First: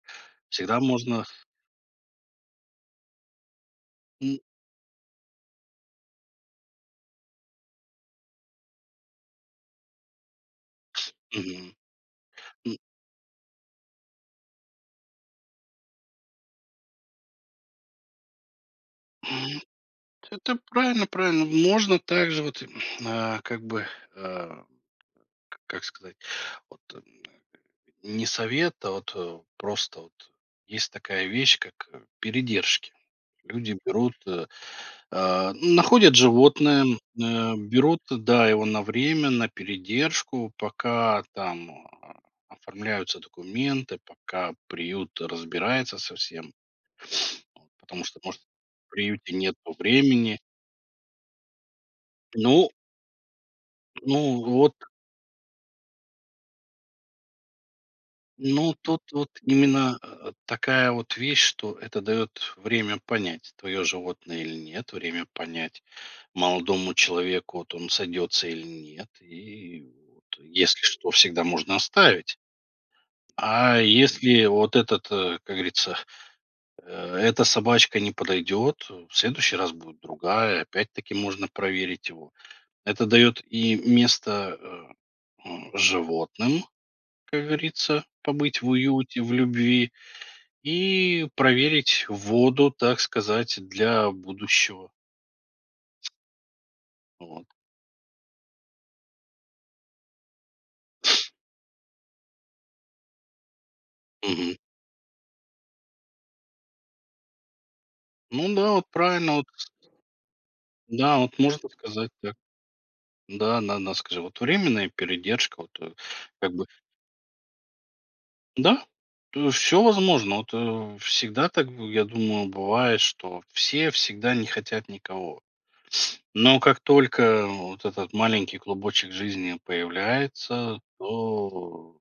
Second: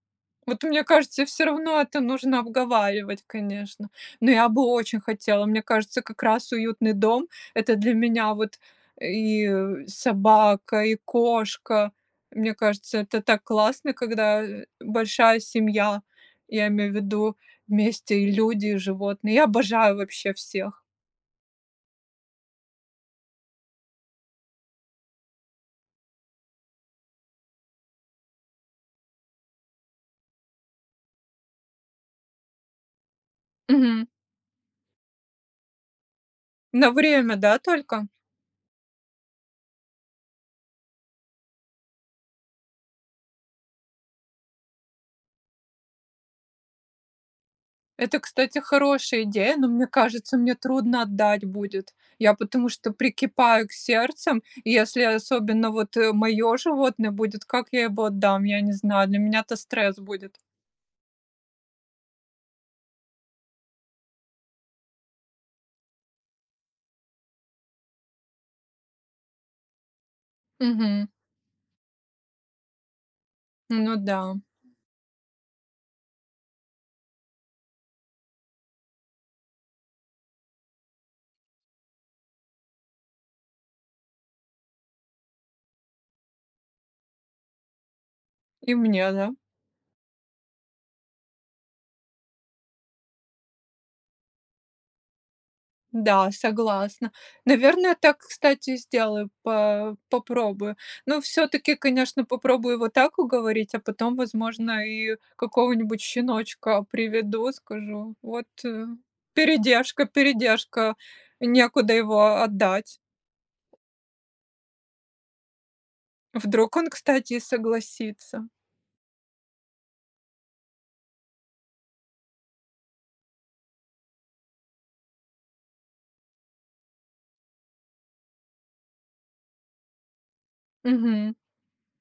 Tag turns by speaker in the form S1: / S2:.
S1: Вот
S2: Всегда
S1: мне
S2: можно
S1: кажется,
S2: ф
S1: всё равно это нужно обговаривать, конечно. Но
S2: М.
S1: я бы очень хотела. Мне кажется, как раз уютный дом- это для меня вот и, э, собака, и
S2: Мгм.
S1: кошка. Мне
S2: М.
S1: кажется, это так классно, когда, э, большая семья, я имею в виду вместе и люди, и животные. Я
S2: Мг.
S1: обожаю вообще
S2: Это
S1: всех.
S2: правильно правильно. Можно также вот, м, а как бы, э, как сказать, вот, эм, не совет, а вот, э, просто вот есть такая вещь, как, э, передержки: люди
S1: Мгм.
S2: берут, э, а ну, находят животное,
S1: На
S2: м,
S1: время,
S2: а
S1: да,
S2: берут,
S1: только?
S2: да, его на время на передержку, пока там, а, оформляются документы, пока приют разбирается со всем. Вот, потому
S1: Это,
S2: что, может,
S1: кстати,
S2: в
S1: хорошая
S2: приюте
S1: идея,
S2: нету
S1: но мне кажется,
S2: времени.
S1: мне трудно отдать будет. Я потому
S2: Ну
S1: что прикипаю к сердцем,
S2: Ну,
S1: и
S2: вот
S1: если особенно вот, э, моё животное будет, как я его отдам, я не
S2: Ну, тут
S1: знаю, для
S2: вот
S1: меня это стресс
S2: именно, э,
S1: будет.
S2: такая вот вещь, что это дает время понять, твое животное или нет, время понять молодому человеку, вот он сойдется или нет, и вот если
S1: Мгм.
S2: что, всегда можно оставить. А
S1: Ну да.
S2: если вот этот, э, как говорится, э, эта собачка не подойдет, э, в следующий раз будет другая, опять-таки можно проверить его. Это дает и место, э, м, животным, как говорится, побыть в
S1: И мне,
S2: уюте,
S1: да.
S2: в любви и проверить воду, так сказать, для будущего.
S1: Да, согласна.
S2: Вот.
S1: Наверное, так, кстати, сделаю, по попробую. Но всё-таки, конечно, попробую вот так уговорить, а потом,
S2: Мгм.
S1: возможно, и какого-нибудь щеночка приведу, скажу: "Вот,
S2: Ну да,
S1: э,
S2: вот правильно, да, вот с
S1: передержка, передержка,
S2: Да вот. Можно
S1: некуда
S2: сказать
S1: его,
S2: так.
S1: а, отдать".
S2: Да, на на скажи вот, временная передержка, вот, э, как бы
S1: Вдруг он, кстати, и согласится?
S2: Да, то есть всё возможно. Вот, э, всегда так бы, я думаю, бывает, что все всегда не хотят никого. Но как только вот этот маленький клубочек жизни появляется,
S1: Мгм.
S2: то э